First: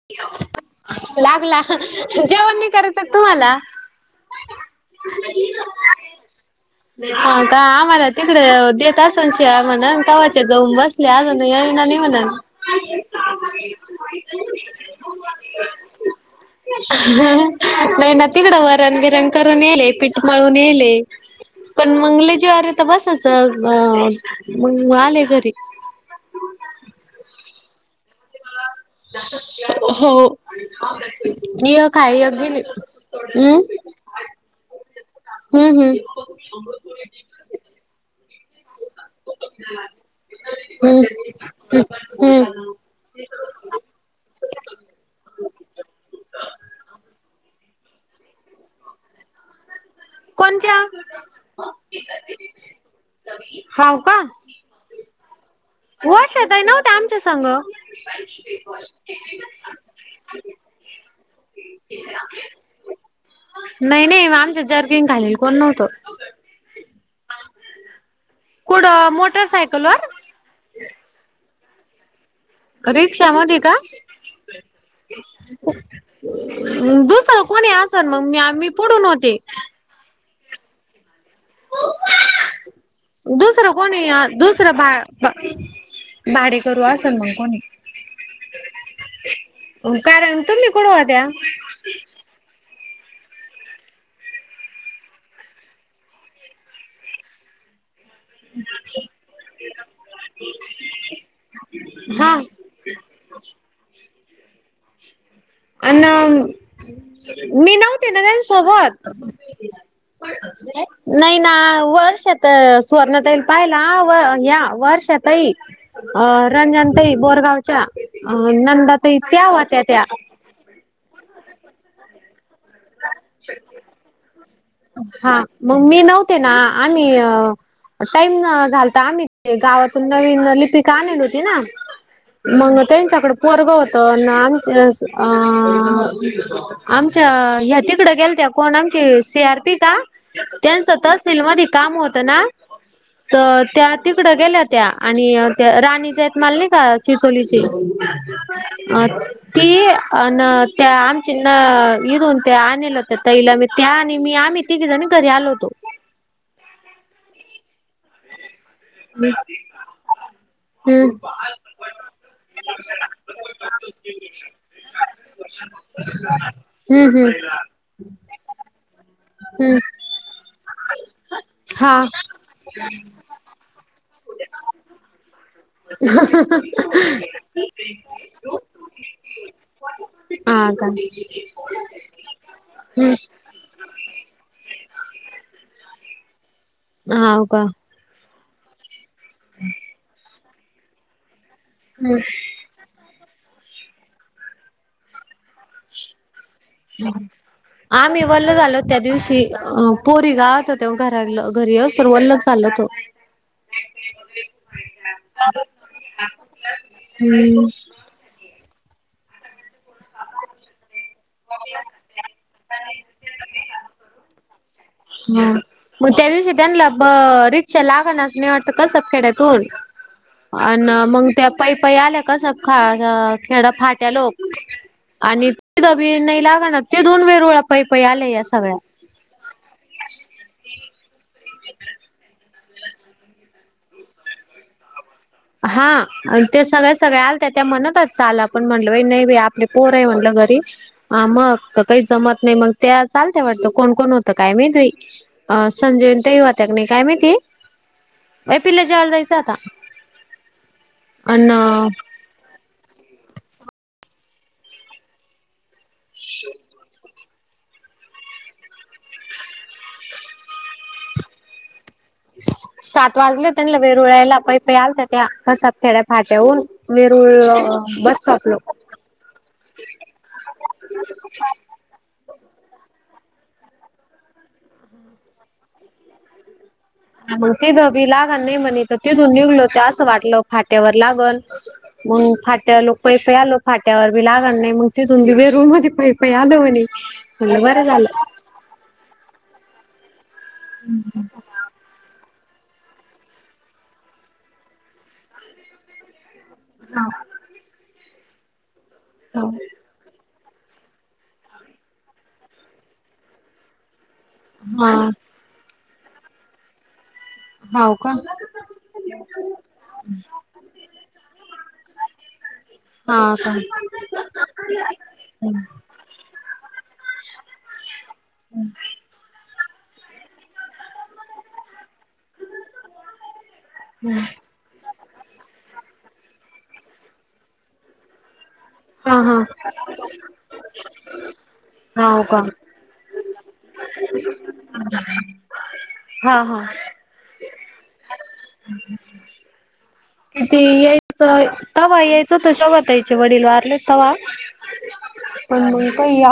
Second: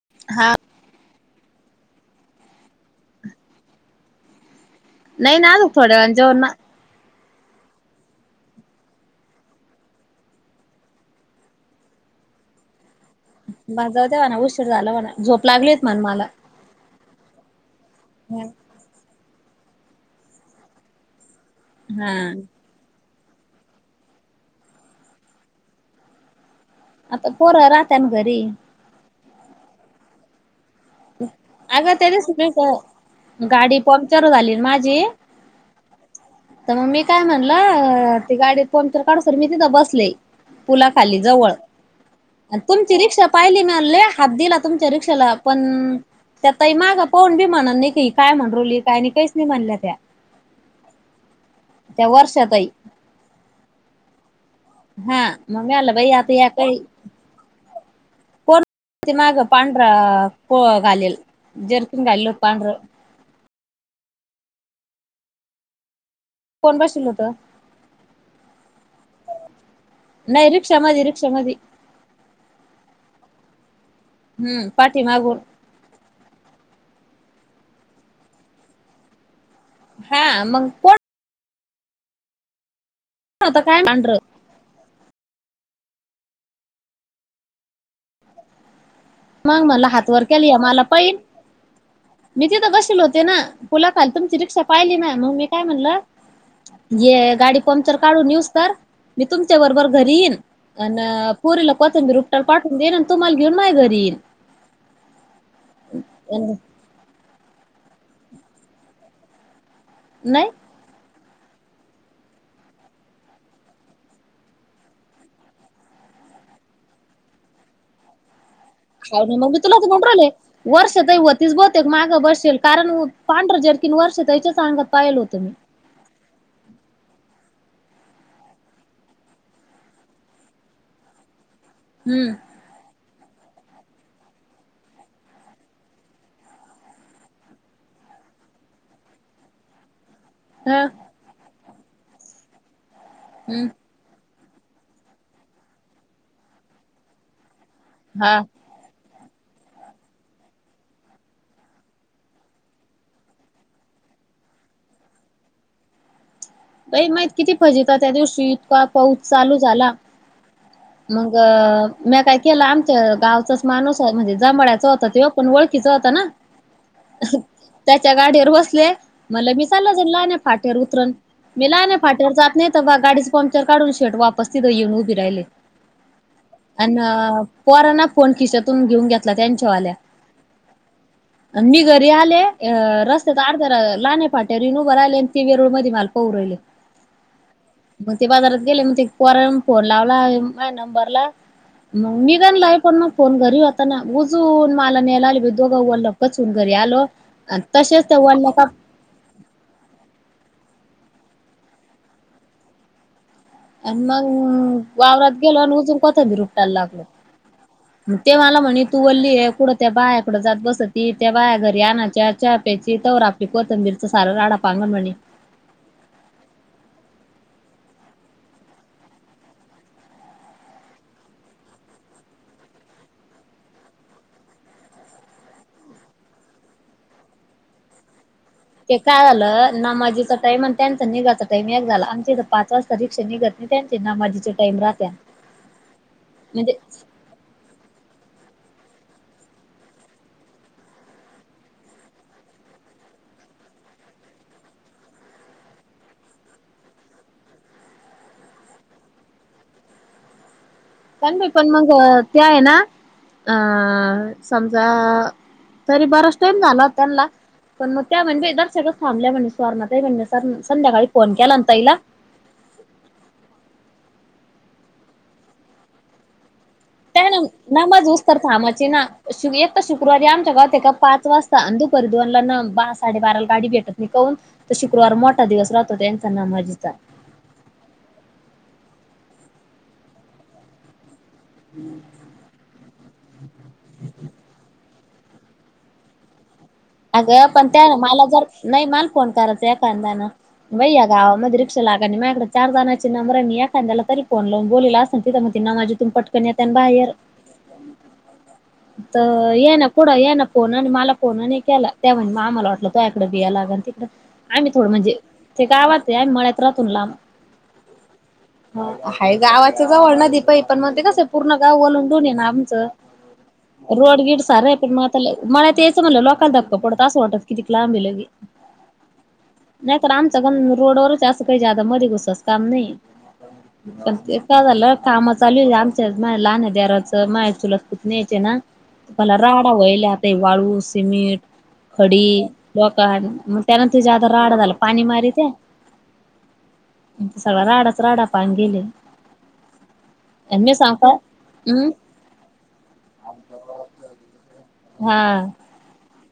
[inaudible] लागला. जेवण नई करायच का तुम्हाला? नई ना अजूक थोड्या वेळानं जेवण ना हा का आम्हाला तिकड देत असन शिव्या म्हणण कवाच्या जाऊन बस त्या अजून येईना नाही म्हणणं हॅलो म्हणा झोप लागलीत म्हण मला नाही ना तिकडं वरणबीरण करून येले पीठ मळून येले पण हा मंग लई जिवार येत बसाच अ मंग आले घरी आता पोर राहत्यान घरी हो एक अगं हाय एक गेली उम्म पंमचर झाली ना माझी हम्म तर मग मी काय म्हण णलं अ ते गाडी पंचर काढूस्तोवर मी तिथं बसले पुलाखाली जवळ तुमची रिक्षा पाहिली ना लय हात दिला तुमच्या रिक्षाला पण त्या ताई माग पाहून बी म्हणा न की ही काय म्हणरवली कायच नाही काहीच नाही म्हणल्या त्या कोणच्या? त्या वर्षा ताई हाव का? मंग मी आल वर्षाताई नव्हत्या आमच्या संग. कोण ते माग पांढरा को घालेल जर्किन घालेल हो पांढर नाही नाही म आमच्यात जर्किन घालेल कोण नव्हतं. कोण बसेल होतं? कुठ मोटर सायकलवर? नाही रिक्षा मधी रिक्षा मधी रिक्षा मधी का? हम्म पाठी मागून दुसर कोणी असन मग मी आ मी पुढून होते हा मग प होतं दुसरं काय कोणी पांढरं दुसरं बा भाडे करू असेल मग कोणी मग म्हणलं हात वर कारण केली तुम्ही मला कुठ पाहिन होत्या? मी तिथं बसेल होते ना पुलाखाली. तुमची रिक्षा पाहिली ना मग मी काय म्हणलं ये गाडी पंक्चर काढून येऊस्तोवर मी तुमच्या बरोबर घरी येईन अन पोरीला कोथंबी हा. रुपटार पाठवून देन आणि तुम्हाला घेऊन माया घरी येईन अन मी नव्हते न त्यांच्यासोबत नाही नाय. नाही ना वर्ष येत सुवर्णाताईने पाहिला व वर्षा ताई अ रंजन ताई बोरगावच्या अह नंदा काय मगं मी तुला बघून राहिले. वर्षाताईच होतीच बहुतेक मागं बसशल कारण पांढरं जार्किन वर्षा ताईच्याच अंगात पाहिलं हा होतं मग मी नव्हते ना आणि अह टाईम झालता आम्ही ते गावातून नवीन लिपिका आणल होती ना हम्म. मंग त्यांच्याकडं पोरग होतं आमच अस अह आमच्या ह्या तिकडं गेलत्या कोण आमची सी आर पी का हा त्यांच तहसील मध्ये काम होत ना तर हम्म त्या तिकडं गेल्या त्या आणि त्या राणीच्या आहेत माल नाय का चिचोलीची हा. अह ती अन त्या आमची न इथून ते आणल होत ताईला मी त्या आणि मी आम्ही तिघी जणी घरी आलो होतो. बाई माहीत किती फजित त्या दिवशी इतका पाऊस चालू झाला हम्म मग मी काय केलं आमच्या गावचाच माणूस म्हणजे जमळ्याच होता त्यो पण ओळखीचा होता ना हम्म हम्म त्याच्या गाडीवर बसले मला मी हम्म चालं लहाना नाही फटेवर उतरन मी हा नाही फट्यावर जात नाही तर गाडीचं पंक्चर काढून शेट वापस तिथं येऊन उभी राहिले. अ पोरांन फोन खिचतून घेऊन घेतला त्यांच्यावाल्या हा का मी घरी आले हम्म रस्तात अर्ध्या लाणे फाट्या वर येऊन उभी राहिले आणि ती वेरूळ मध्ये माल हो बाई हा का मग ते बाजारात गेले मग ते पोरांन फोन लावला माझ्या नंबरला मग हम्म निघाला आहे पण मग फोन घरी होताना उजून मला नेलाले भ दोघा वला पचवून घरी आलो आणि तसेच त्या आम्ही वल्ल वल्याका झालो त्या दिवशी अ पोरी गावात हो तेव घरा घरी वल्लग झाचाल हो आणि मग वावरात गेलो आणि अजून कोत भरुपटायला लागलो. हम्म. ते मला म्हणे तू ल्ली कुढं त्या बायाकडं जात बसत ती त्या बाया घरी आणच्या चहा प्या शतावर आपली कोथंबीरचचा सारा राडा पांगण म्हणे ह मग त्या दिवशी त्यांला ब रिक्षा लागण असं निवटतं कसं खेड्यातून अ मग त्या पाय पायई आल्या कसं ख खेड फाट्या लोक आणि त दब नाही लागणार ते दोन वे रोळा पै पई आले या सगळ्या ते काय झालं ना माजीचा टाइम आणि त्यांचा निघाचा टाइम एक झाला आमच्या पाच वाजता रिक्षा नि घेत नाही त्यांचे नमाझीचे टाईम राहत. हा ते सगळे सगळ्या त्या त्या म्हणतात चाल आपण म्हणल बा नाही बा आपले पोर आहे म्हटलं घरी ह मग काही जमत नाही मग त्या चालत वाटतं कोण कोण होतं काय मैत्री अ संजीवनंत हा होत्या क नाही काय महिती पिल्ल्या जेवाला जायचं आता अन कारण पण मग त्या आहे ना अ समजा तरी बराच टाईम झाला त्यांना पण मग त्या म्हणे बेदार सगळच थांबल्या म्हणजे स्ववरण म्हण सर संध्याकाळी फोन केला ना ताईला सात वाजले त्यां ल वेर उळायला पाय पाय आलं त्या त्या कसात खेड्या फाट्याऊन त्या वेरूळ बस स्टॉपला. येत्या शुक्रवारी आमच्या गावात का पाच वाजता दुपारी दोनंला ना साडेबाराला गाडी भेटत नाही का हून. तो शुक्रवार मोठा दिवस राहतो त्यांचा नमाजीचा. ग ते गबीला लागल नाही म्हणितं तर तिथून निघलो ते असं वाटलं फाट्यावर लागल. मग फाट्या लोक पै पे आलो फाट्यावर बी लागल नाही मगं ते तुन वेरूळमध्ये पै पै आलो म्हणें. अगं पण त्या ना मला जर नाही मला फोन करायच एखादाना भैया गावामध्ये रि क्षा लागती माझ्याकडं चार जणाचे नंबर एखा्या तरी फोन लावून बोलेला असल ना माझी तेथून पटक त्यानी येतालं हा बाहेर. हा तर या ना कुडं या ना फोन आणि मला फोन आणि केला त्या आम्हाला वाटलं तोयाकडं भियाय लागला काय आम्ही थोडं म्हणजे. ते गावात आहं मळात राहतून लांब. हाव का. आहं गावाच्या जवळ नदी पई पण मग ते कसं पूर्ण गाव वलंडून ये ना आमचं हा का रोड गीड सार आहे पण मग आ मळ्यात यायचं म्हणलं लोक का धक्क पडत अस वाटत कि तिक लांबी लगे नाही तर आमचं काण रोडवरच असं काही जालं मरी गुसच काम नाही पण ते. काय झालं काम चालू आहे आमच्या माझ लहान आहे देराचं मा चुलसपूत न्यायचे ना. हा पला हा राडा होय लता वाळू मीठ खडी हाव का डोकाण मग त्यानंतर जा राड झाला पाणी मारी ते. हा हा. सगळं राडत राडा पान गेले किती आणि मी सांगता यायच हम् तव या त शवता यायचे वडील वारले तवा हा पण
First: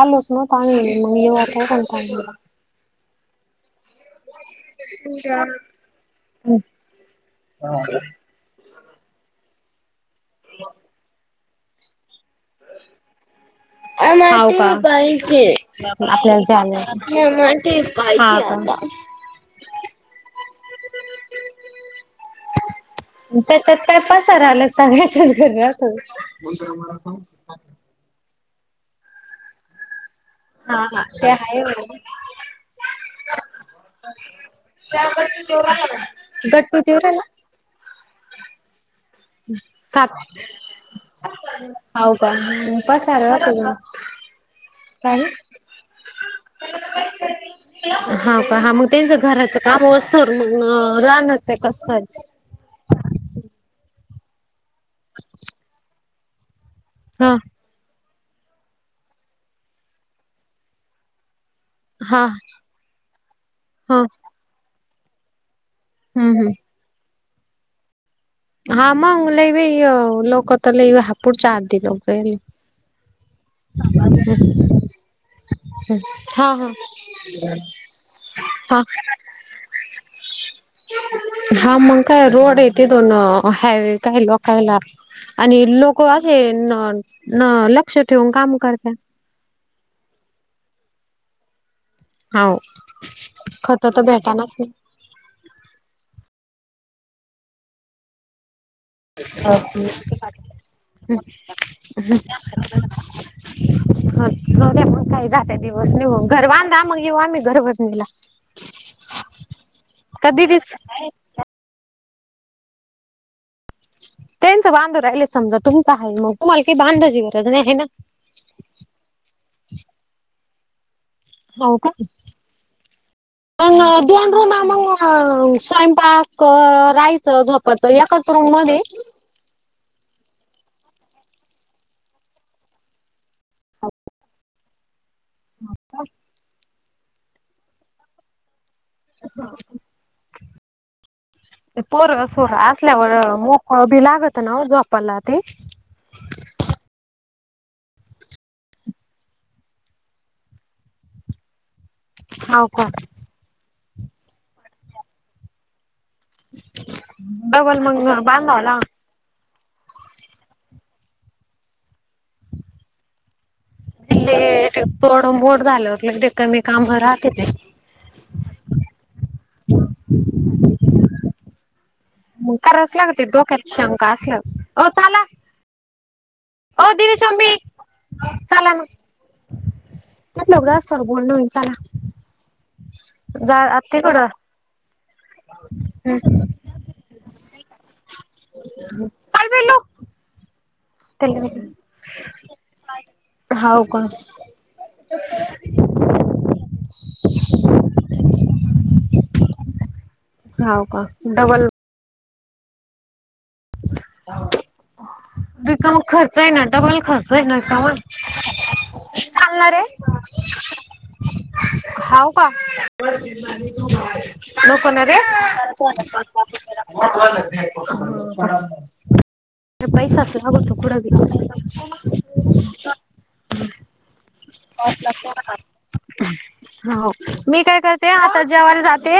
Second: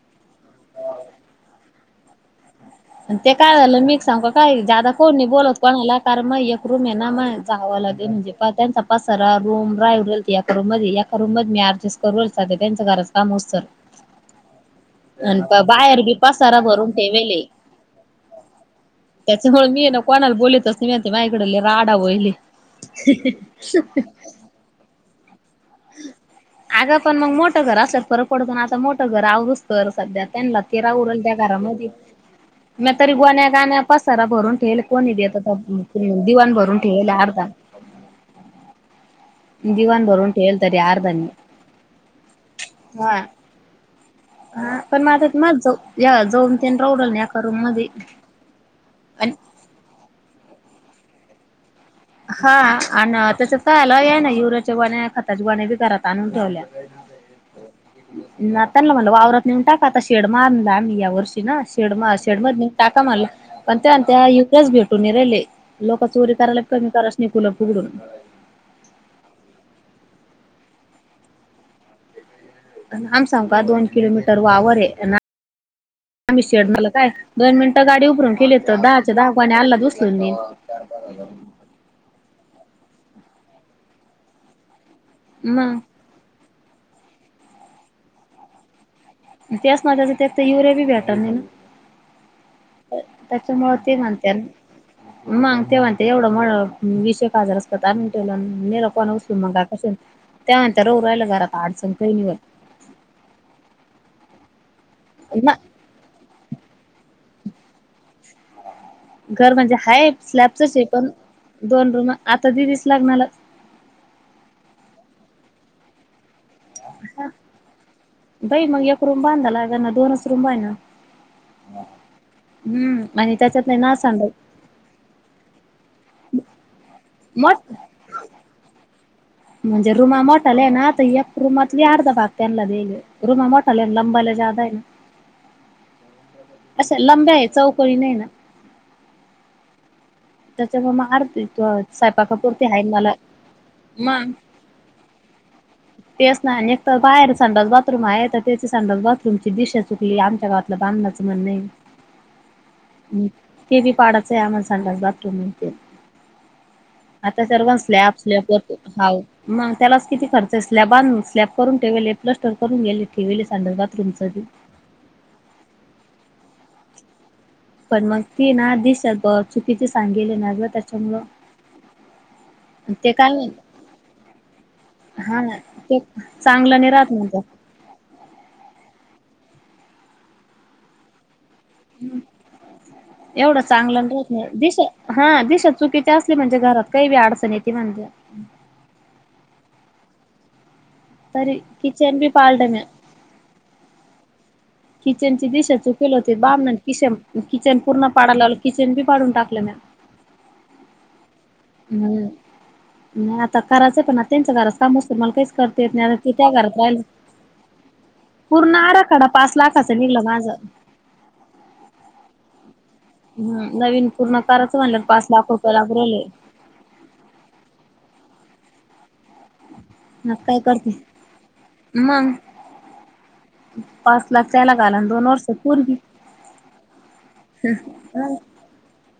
आलोच ना चांग मग येवक कोण चांगला ते काय झालं मी सांग काय जादा कोण नाही बोलत कोणाला कारण मग आला. एक रूम ये ना म जावं लागे म्हजे प स रूम राल मध्ये याका रूम मध्ये मीस् कर त्यांच घराात काम असत. अ बाईचे बी आपल्याला पसारा जा म भरून ठेवेले हाड त्याच्यामुळे मी ना कोणाला बोलतच नाही म्हती माझकडे राडा वहिले त्याच्यात काय पस राहिला सांगायच्याच घर- अगं पण मग मोठं घर असल पररक पडत आता मोठं घर आववरत. कर सध्या त्यांना हा तेिरा हा उडल ते त्या आहे घरामध्ये बरोबर. म तरी गोण्या गाण्या पसार भरून ठेवल कोणी देत दिवाण भरून गट्टू देऊ ठेवल राहिला अर्धा. आप सात अर्धा मी हव का पा हा सारलाख हा पण मग आता म जाऊ जाऊन ते रवडल ना एका रूम मध्ये त्यांच आणि घराच काम असतं मग राहनाचं आहे कसचं हा आणि त्याच तर आला आहे ना युरियाची बाण्या खताची बाण्या बी घरात आणून ठेवल्या. हा ना त्यांला म्हटलं वावरात नेऊन टाका आता शेड मारला मी या वर्षी ना शेड म हा शेड मध्ये टाका मारला पण त्या हा त्याच भेटू निराले लोक चोरी हम्म करायला. हम्म कमी करास नाही फुलं फुगडून हा मग लई इ लोक तर ल हापुड चारदी लोकले आम सांग का दोन किलोमीटर वावर आहे ना. आम्ही हा शेड हा मला काय दोन मिनिटं गाडी उभरून केली तर हा दहाच्या दहा गाणी आला दुसरून हा मग काय रोड येते दोन हायवे काय लोकायला आणि मग लोक असे लक्ष ठेवून काम करत. त्याच ना त्याच त्यात युरया बी भेटणार नाही ना. होय त्याच्यामुळे खत ते तर म्हणत्या भेटानाच नाही. मग ते म्हणते एवढं म विसय हजारच करत आ ठेवेल. [inaudible] हो राहिलं घरात अडचण काही नाही होत ते पण काही ना जाते दिवस निघून घर बांधा मग येऊ आम्ही घरबजणीला घर म्हणजे हाय कधीच स्लॅबचच आहे पण दोन रूम आता दिदीस लागणार. त्यांच बांधव राहिले समजा तुमचं आहे मग तुम्हाला काही बांधाची गरज नाही आहे ना. बाई मग एक रूम बांधाला आहे का ना दोनच रूम ना हो का हम्म आणि त्याच्यात अ नाही ना सांड दोन रूम मग स्वयंपाक राहायचं मोठ झोपाचं या एकाच मध्ये म्हणजे रुमा मोठाल आहे ना आता एक रुमातली अर्धा भाग त्यांला देल रूम मोठल लंबल ज्यादाय ना हो का अशा लांब्या आहे चौकळी नाही ना हा त्याच्यामुळे मग अधे पोर सोर असल्यावर मोकळ बी मग लागतं ना झोपाला ते तेच नाय एक तर बाहेर संडास बाथरूम आहे तर त्याची संडास बाथरूम ची दिशा चुकली आमच्या गावातलं बामनाचं म्हणंय. हाव का. ते बी पाडाचं आहे आमाला संडास बाथरूम [unintelligible] आता सर्वान डबल मग स्लॅप स्लॅप बांधावला हाव. मग त्यालाच किती खर्च स्लॅबाण स्लॅप करून ठेवेले प्लस्टर करून गेले ठेवेले संडास बाथ ले तोडून बोड झालं ते कमी काम राहते ते. पण मग ती ना दिसत ब चुकीचे सांगेले ना त्याच्यामुळं. मंग कराच ते लागते काय डोक्यात शंका असल्यावर ओ चाला. हा ना ते चांगली ओ दीदीची अम्मी. चला मग म्हटलं व्यस्तर बोलनं होईल चला. हम्म जा एवढं चांगलनं आत्तीकडं होत नाही. दिसं हा दिसत चुकीच असली हम्म म्हणजे घरात काही बी अडचण येती म्हणजे. हं. काय पिल्लू. तरी किचन बी पाळलं म्या. [unintelligible] हाव का. किचनची दिशा चुकल होती बाबनं किशम किचन पूर्ण पाडालाल किचन बी पाडून टाकलं म्या. हाव का डबल हम्म म ता कराचं पण ना त्यांच घराचं काम हुसतोर मला काहीच करते येत रिकामा नाही अन ती खर्च आहे त्या ना घरात डबल राहिल. खर्च आहे ना रिकामा पूर्ण आराखडा पाच चालणार लाखाच आहे निघलं माझं. [unintelligible] हाव का? हम्म नवीन पूर्ण [unintelligible] करायचं नको ना म्हणल्यावर रे. पाच लाख रुपये लागू राहिले. [unintelligible] पैसा मग काय करते मग [unintelligible] पाच लाखच्या हेला घालाल दोन वर्ष पूर्वी. हो मी काय करते आता जेवाला जाते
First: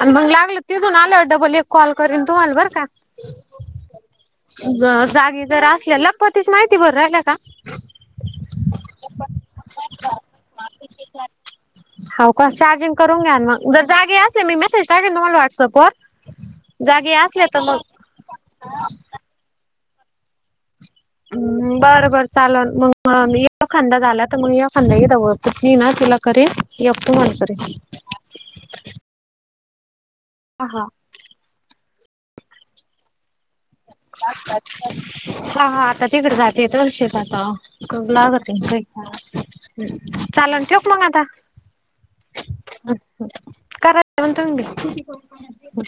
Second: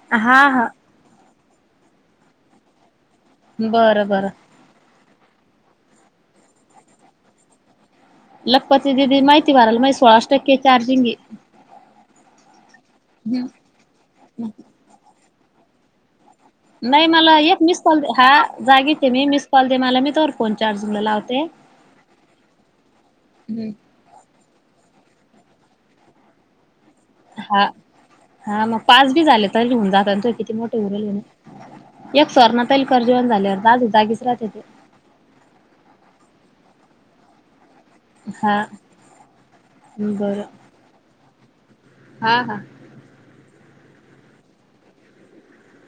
अन मग हा लागल हा ती अजून आल्यावर डबल एक कॉल करीन तुम्हाला बरं का. बरं बरं. ज जागी जरा असल्या लगपतीस माहिती भर राहिल्या का? लगपती दिदी माहिती भराल माइ सोळाश टक्के चार्जिंग गे. हाव काश चार्जिंग करून घ्या नं हम्म. मग जर जागी असेन मी मेसेज टाकेन तुम्हाला व्हॉट्सअप कर. नाही मला एक मिस कॉल दे हा जागीचे मी मिस कॉल दे मला मी चोर फोन चार्जिंगला लाव. हम्म बरं बरं चालल मग हम्म. यखांदा झालात. तर मग याखांदा हीदव पूतनी ना तिला करे या [unintelligible] करे. हा हा मग पाच बी झाले तरी हुन जातात त किती हा मोठे हा उरल. एक सुवर्णा ताईल कर जेवण झाल्यावर दाजू जागीच राहते ती. हा हा आता तिकडं जातेत शेतात. खग हा लागते, बरं. चालन ठेऊक मंग आता? हा हा. करा म्हंतंग म्ह.